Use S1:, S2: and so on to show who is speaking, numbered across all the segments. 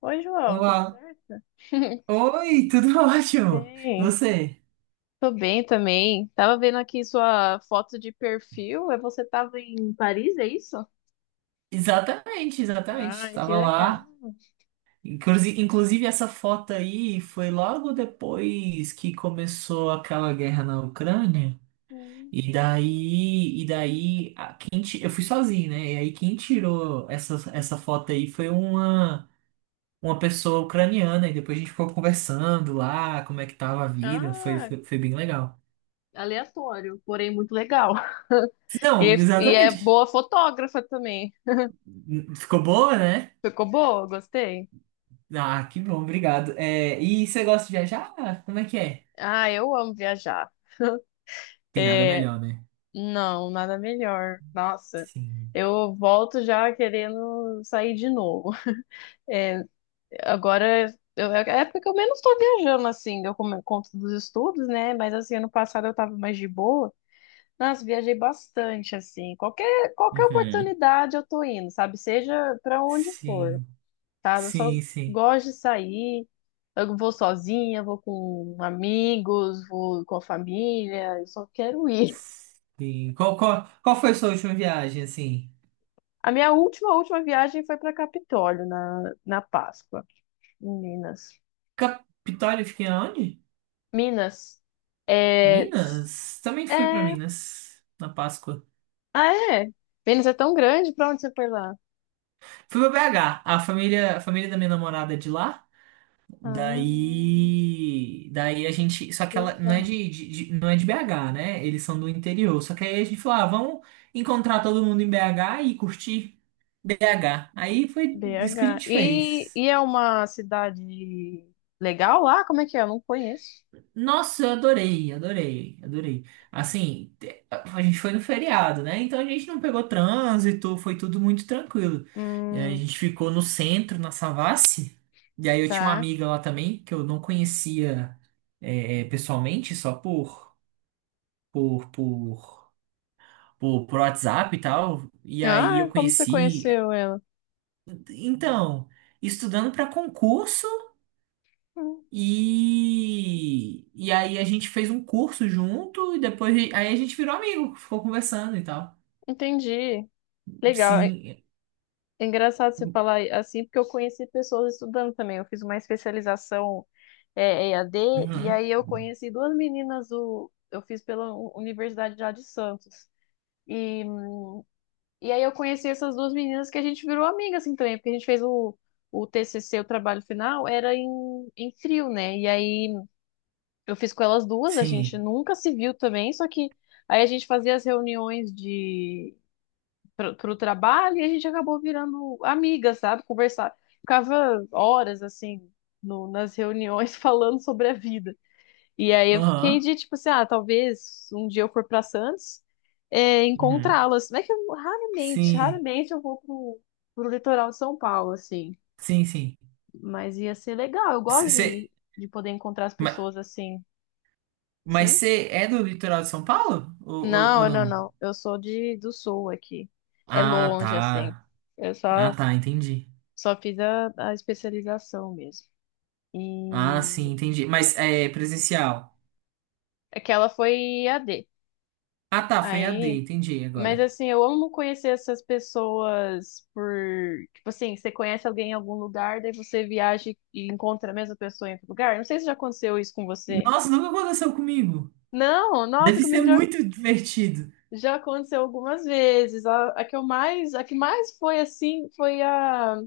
S1: Oi, João, tudo
S2: Olá.
S1: certo?
S2: Oi, tudo ótimo. E
S1: Bem,
S2: você?
S1: tô bem também. Tava vendo aqui sua foto de perfil. É. Você tava em Paris, é isso?
S2: Exatamente, exatamente.
S1: Ai, que
S2: Estava
S1: legal.
S2: lá. Inclusive, inclusive, essa foto aí foi logo depois que começou aquela guerra na Ucrânia.
S1: Hum.
S2: E daí, a- quem ti- Eu fui sozinho, né? E aí quem tirou essa foto aí foi uma pessoa ucraniana. E depois a gente ficou conversando lá, como é que tava a vida.
S1: Ah,
S2: Foi bem legal.
S1: aleatório, porém muito legal.
S2: Não,
S1: E é
S2: exatamente.
S1: boa fotógrafa também.
S2: Ficou boa, né?
S1: Ficou boa, gostei.
S2: Ah, que bom, obrigado. É, e você gosta de viajar? Como é que é?
S1: Ah, eu amo viajar.
S2: Tem nada
S1: É,
S2: melhor, né?
S1: não, nada melhor. Nossa,
S2: Sim.
S1: eu volto já querendo sair de novo. Agora é a época que eu menos tô viajando, assim, conto dos estudos, né? Mas assim, ano passado eu tava mais de boa. Nossa, viajei bastante, assim. Qualquer
S2: Uhum.
S1: oportunidade eu tô indo, sabe? Seja pra onde for,
S2: Sim,
S1: sabe? Eu só
S2: sim, sim.
S1: gosto de sair. Eu vou sozinha, vou com amigos, vou com a família. Eu só quero ir.
S2: Sim. Qual foi a sua última viagem, assim?
S1: A minha última viagem foi pra Capitólio, na Páscoa, em Minas.
S2: Capitólio, eu fiquei aonde?
S1: Minas. É,
S2: Minas? Também fui pra
S1: é.
S2: Minas, na Páscoa.
S1: Ah, é? Vênus é tão grande, pra onde você foi lá?
S2: Fui pra BH. A família da minha namorada é de lá.
S1: Ah,
S2: Daí a gente, só que ela não é
S1: BH.
S2: não é de BH, né? Eles são do interior. Só que aí a gente falou, ah, vamos encontrar todo mundo em BH e curtir BH. Aí foi isso que a
S1: BH.
S2: gente
S1: E,
S2: fez.
S1: e é uma cidade legal lá? Como é que é? Eu não conheço.
S2: Nossa, adorei. Assim, a gente foi no feriado, né? Então a gente não pegou trânsito, foi tudo muito tranquilo. É, a
S1: Hum,
S2: gente ficou no centro, na Savassi, e aí eu tinha uma
S1: tá.
S2: amiga lá também, que eu não conhecia pessoalmente, só por, por, por WhatsApp e tal. E aí
S1: Ah,
S2: eu
S1: como você
S2: conheci.
S1: conheceu ela?
S2: Então, estudando para concurso.
S1: Hum,
S2: E aí a gente fez um curso junto e depois aí a gente virou amigo, ficou conversando e tal.
S1: entendi. Legal. É
S2: Sim.
S1: é engraçado você falar assim, porque eu conheci pessoas estudando também. Eu fiz uma especialização, EAD, e
S2: Uhum.
S1: aí eu conheci duas meninas do. Eu fiz pela Universidade já de Santos. E e aí eu conheci essas duas meninas que a gente virou amiga assim também, porque a gente fez o TCC, o trabalho final, era em trio, né? E aí eu fiz com elas duas, a gente
S2: Sim.
S1: nunca se viu também, só que aí a gente fazia as reuniões de pro trabalho e a gente acabou virando amiga, sabe? Conversar, ficava horas assim no, nas reuniões falando sobre a vida. E aí eu fiquei
S2: Aham.
S1: de tipo assim, ah, talvez um dia eu for pra Santos, é,
S2: Uhum.
S1: encontrá-las. Mas é que eu, raramente,
S2: Sim.
S1: raramente eu vou pro litoral de São Paulo, assim.
S2: Sim, sim.
S1: Mas ia ser legal, eu
S2: Cê,
S1: gosto
S2: cê-
S1: de poder encontrar as
S2: ma-
S1: pessoas assim.
S2: mas
S1: Sim?
S2: você é do litoral de São Paulo? Ou
S1: Não, não,
S2: não?
S1: não. Eu sou de, do sul aqui. É
S2: Ah,
S1: longe, assim.
S2: tá.
S1: Eu
S2: Ah,
S1: só,
S2: tá, entendi.
S1: só fiz a especialização mesmo.
S2: Ah, sim,
S1: E
S2: entendi. Mas é presencial.
S1: aquela foi I a D.
S2: Ah, tá, foi a D
S1: Aí.
S2: entendi
S1: Mas
S2: agora.
S1: assim, eu amo conhecer essas pessoas por, tipo assim, você conhece alguém em algum lugar, daí você viaja e encontra a mesma pessoa em outro lugar. Não sei se já aconteceu isso com você.
S2: Nossa, nunca aconteceu comigo.
S1: Não, nossa,
S2: Deve ser muito divertido.
S1: já aconteceu algumas vezes. A que mais foi assim, foi a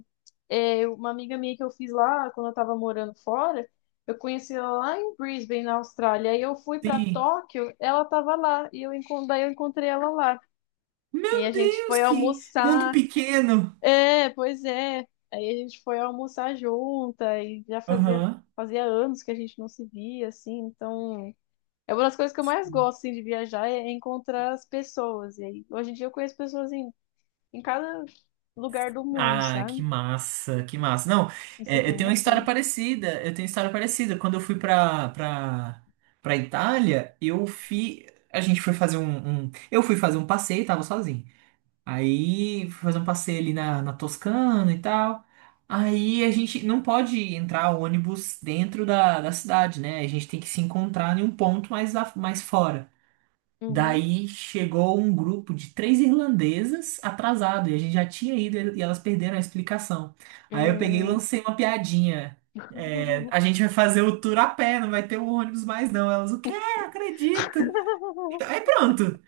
S1: uma amiga minha que eu fiz lá quando eu tava morando fora. Eu conheci ela lá em Brisbane, na Austrália. Aí eu fui pra
S2: Sim.
S1: Tóquio, ela tava lá e daí eu encontrei ela lá. E a
S2: Meu
S1: gente
S2: Deus,
S1: foi
S2: que mundo
S1: almoçar.
S2: pequeno.
S1: É, pois é. Aí a gente foi almoçar junta e já
S2: Aham.
S1: fazia anos que a gente não se via, assim, então. É uma das coisas que eu mais gosto, assim, de viajar, é encontrar as pessoas. E aí, hoje em dia eu conheço pessoas em cada lugar do mundo, sabe?
S2: Que massa. Não,
S1: Isso é
S2: é, eu
S1: bem
S2: tenho uma história
S1: gostoso.
S2: parecida. Eu tenho uma história parecida. Quando eu fui pra Itália, eu fui. A gente foi fazer eu fui fazer um passeio, tava sozinho. Aí fui fazer um passeio ali na, na Toscana e tal. Aí a gente não pode entrar ônibus dentro da cidade, né? A gente tem que se encontrar em um ponto mais, mais fora.
S1: Uhum.
S2: Daí chegou um grupo de três irlandesas atrasado e a gente já tinha ido e elas perderam a explicação. Aí eu peguei e
S1: Hum.
S2: lancei uma piadinha. É, a gente vai fazer o tour a pé, não vai ter um ônibus mais não. Elas, o quê? Não acredito. Aí pronto.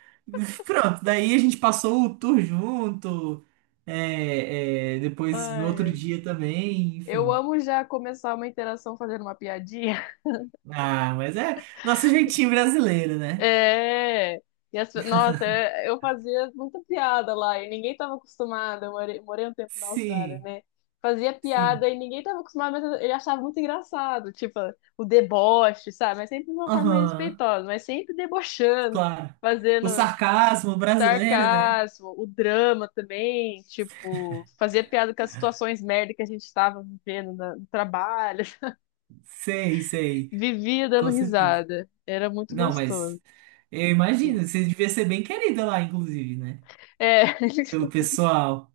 S2: Pronto. Daí a gente passou o tour junto. Depois no
S1: Ai,
S2: outro
S1: ai,
S2: dia também,
S1: eu
S2: enfim.
S1: amo já começar uma interação fazendo uma piadinha.
S2: Ah, mas é nosso jeitinho brasileiro, né?
S1: É. E nossa, eu fazia muita piada lá e ninguém estava acostumado. Eu morei um tempo na Austrália,
S2: Sim,
S1: né? Fazia
S2: sim.
S1: piada e ninguém estava acostumado, mas ele achava muito engraçado, tipo, o deboche, sabe? Mas sempre de uma forma
S2: Aham.
S1: respeitosa, mas sempre debochando,
S2: Claro. O
S1: fazendo
S2: sarcasmo brasileiro, né?
S1: sarcasmo, o drama também, tipo, fazia piada com as situações merda que a gente estava vivendo no trabalho,
S2: Sei, sei.
S1: vivia dando
S2: Com certeza.
S1: risada. Era muito
S2: Não,
S1: gostoso.
S2: mas eu imagino,
S1: Assim.
S2: você devia ser bem querida lá, inclusive, né?
S1: É.
S2: Pelo pessoal.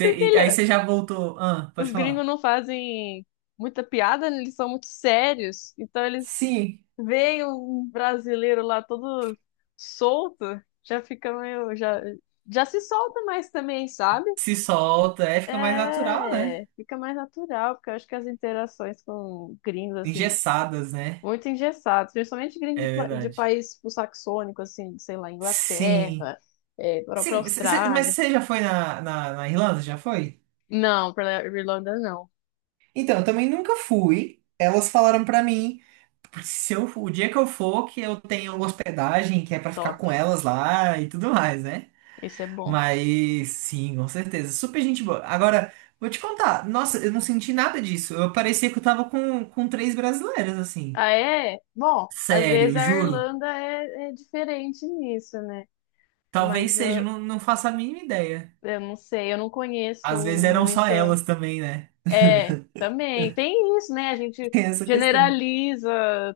S1: Porque
S2: E aí você já voltou. Ah, pode
S1: os gringos
S2: falar.
S1: não fazem muita piada, né? Eles são muito sérios. Então eles
S2: Sim,
S1: veem um brasileiro lá todo solto, já fica meio, já, já se solta mais também, sabe?
S2: se solta, é, fica mais natural, né?
S1: É, fica mais natural, porque eu acho que as interações com gringos, assim,
S2: Engessadas, né?
S1: muito engessados, principalmente gringos de,
S2: É
S1: de
S2: verdade.
S1: país tipo, saxônico, assim, sei lá,
S2: Sim.
S1: Inglaterra, é, para
S2: Sim, mas
S1: Austrália.
S2: você já foi na Irlanda? Já foi?
S1: Não, para Irlanda não.
S2: Então, eu também nunca fui. Elas falaram pra mim. Porque se eu, o dia que eu for, que eu tenho hospedagem, que é pra ficar
S1: Top.
S2: com elas lá e tudo mais, né?
S1: Esse é bom.
S2: Mas sim, com certeza. Super gente boa. Agora, vou te contar. Nossa, eu não senti nada disso. Eu parecia que eu tava com três brasileiras, assim.
S1: Ah, é? Bom, às vezes
S2: Sério,
S1: a
S2: juro.
S1: Irlanda é diferente nisso, né?
S2: Talvez
S1: Mas
S2: seja, eu
S1: ah,
S2: não faço a mínima ideia.
S1: eu não sei, eu não conheço
S2: Às vezes eram só
S1: muito.
S2: elas também, né?
S1: É, também. Tem isso, né? A gente
S2: Tem essa questão.
S1: generaliza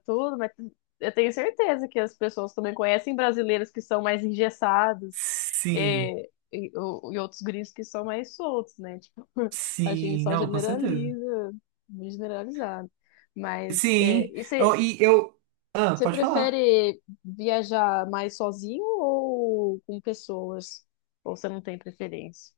S1: tudo, mas eu tenho certeza que as pessoas também conhecem brasileiros que são mais engessados,
S2: Sim,
S1: é, e outros gringos que são mais soltos, né? Tipo, a gente
S2: sim,
S1: só
S2: não, com certeza.
S1: generaliza, muito generalizado. Mas é,
S2: Sim,
S1: e você.
S2: eu. Ah,
S1: Você
S2: pode falar.
S1: prefere viajar mais sozinho ou com pessoas? Ou você não tem preferência?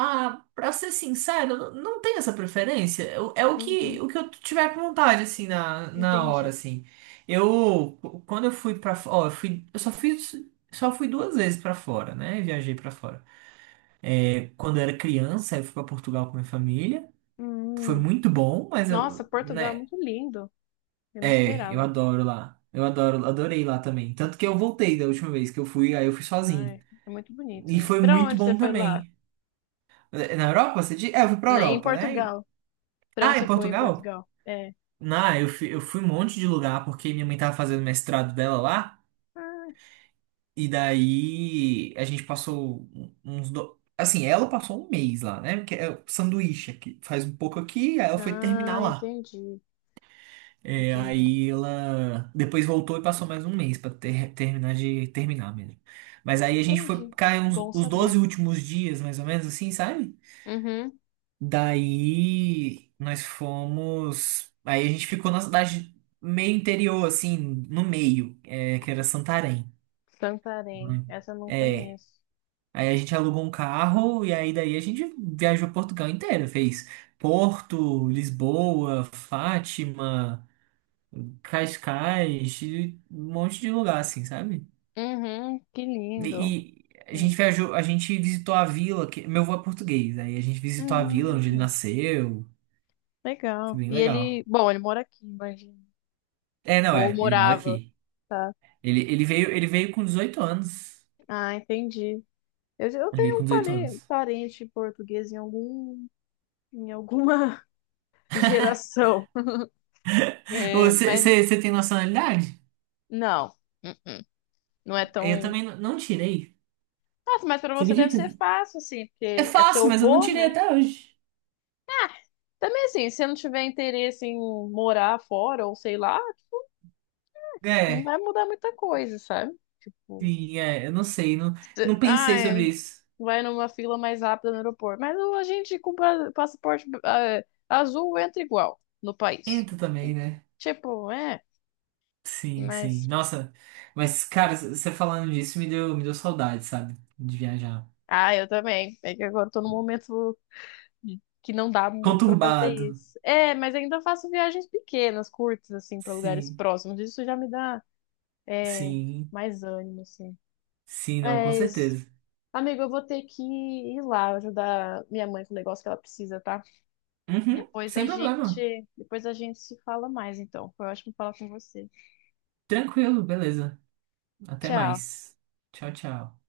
S2: Ah, pra ser sincero, eu não tenho essa preferência. É
S1: Uhum,
S2: o que eu tiver com vontade, assim, na hora,
S1: entendi.
S2: assim. Eu, quando eu fui pra fora, ó, eu só fiz, só fui duas vezes pra fora, né? Viajei pra fora. É, quando eu era criança, eu fui pra Portugal com minha família. Foi
S1: Hum,
S2: muito bom, mas
S1: nossa,
S2: eu,
S1: Portugal é
S2: né?
S1: muito lindo. Eu não
S2: É, eu
S1: esperava.
S2: adoro lá. Adorei lá também. Tanto que eu voltei da última vez que eu fui, aí eu fui sozinho.
S1: Ai, é muito bonito,
S2: E
S1: né?
S2: foi
S1: Pra
S2: muito
S1: onde você
S2: bom
S1: foi lá?
S2: também. Na Europa, você diz? É, eu fui pra
S1: Em
S2: Europa, né?
S1: Portugal. Pra
S2: Ah,
S1: onde
S2: em
S1: você foi em
S2: Portugal?
S1: Portugal? É.
S2: Eu fui um monte de lugar porque minha mãe tava fazendo mestrado dela lá,
S1: Ah,
S2: e daí a gente passou Assim, ela passou um mês lá, né? Porque é o sanduíche aqui, faz um pouco aqui, aí ela foi terminar
S1: ah,
S2: lá.
S1: entendi.
S2: É,
S1: Entendi.
S2: aí ela depois voltou e passou mais um mês terminar de terminar mesmo. Mas aí a gente foi
S1: Entendi.
S2: ficar uns,
S1: Bom
S2: os 12
S1: saber.
S2: últimos dias, mais ou menos assim, sabe?
S1: Uhum.
S2: Daí nós fomos. Aí a gente ficou na cidade meio interior, assim, no meio, é, que era Santarém.
S1: Santarém.
S2: Né?
S1: Essa eu não
S2: É.
S1: conheço.
S2: Aí a gente alugou um carro e aí daí a gente viajou Portugal inteiro, fez Porto, Lisboa, Fátima, Cascais, e um monte de lugar, assim, sabe?
S1: Uhum, que lindo.
S2: E a
S1: É.
S2: gente viajou, a gente visitou a vila, que meu avô é português, aí a gente visitou a vila onde ele
S1: Hum.
S2: nasceu, foi
S1: Legal.
S2: bem
S1: E ele,
S2: legal.
S1: bom, ele mora aqui, imagina.
S2: É, não,
S1: Ou
S2: é. Ele mora
S1: morava,
S2: aqui.
S1: tá?
S2: Ele veio com 18 anos.
S1: Ah, entendi. Eu
S2: Ele veio
S1: tenho
S2: com
S1: um
S2: 18 anos.
S1: parente português em algum, em alguma geração. É, mas
S2: Você tem nacionalidade?
S1: não. Uh-uh. Não é
S2: Eu
S1: tão.
S2: também não tirei.
S1: Nossa, mas pra
S2: Você
S1: você deve
S2: acredita?
S1: ser fácil, assim,
S2: É
S1: porque é
S2: fácil,
S1: seu
S2: mas eu não
S1: vô,
S2: tirei
S1: né?
S2: até hoje.
S1: Ah. Também assim, se não tiver interesse em morar fora ou sei lá, não
S2: É,
S1: vai mudar muita coisa, sabe? Tipo,
S2: sim, é. Eu não sei. Não, não pensei
S1: ai,
S2: sobre isso.
S1: vai numa fila mais rápida no aeroporto. A gente com passaporte azul entra igual no país.
S2: Entra também, né?
S1: Tipo, é,
S2: Sim, sim.
S1: mas.
S2: Nossa, mas, cara, você falando disso me deu, saudade, sabe? De viajar.
S1: Ah, eu também. É que agora eu tô num momento que não dá muito pra fazer
S2: Conturbado.
S1: isso. É, mas ainda faço viagens pequenas, curtas, assim, pra lugares
S2: Sim,
S1: próximos. Isso já me dá, é,
S2: sim.
S1: mais ânimo, assim.
S2: Sim, não, com
S1: Mas,
S2: certeza.
S1: amigo, eu vou ter que ir lá ajudar minha mãe com o negócio que ela precisa, tá?
S2: Uhum,
S1: Depois a
S2: sem problema.
S1: gente, depois a gente se fala mais, então. Foi ótimo falar com você.
S2: Tranquilo, beleza. Até
S1: Tchau.
S2: mais. Tchau, tchau.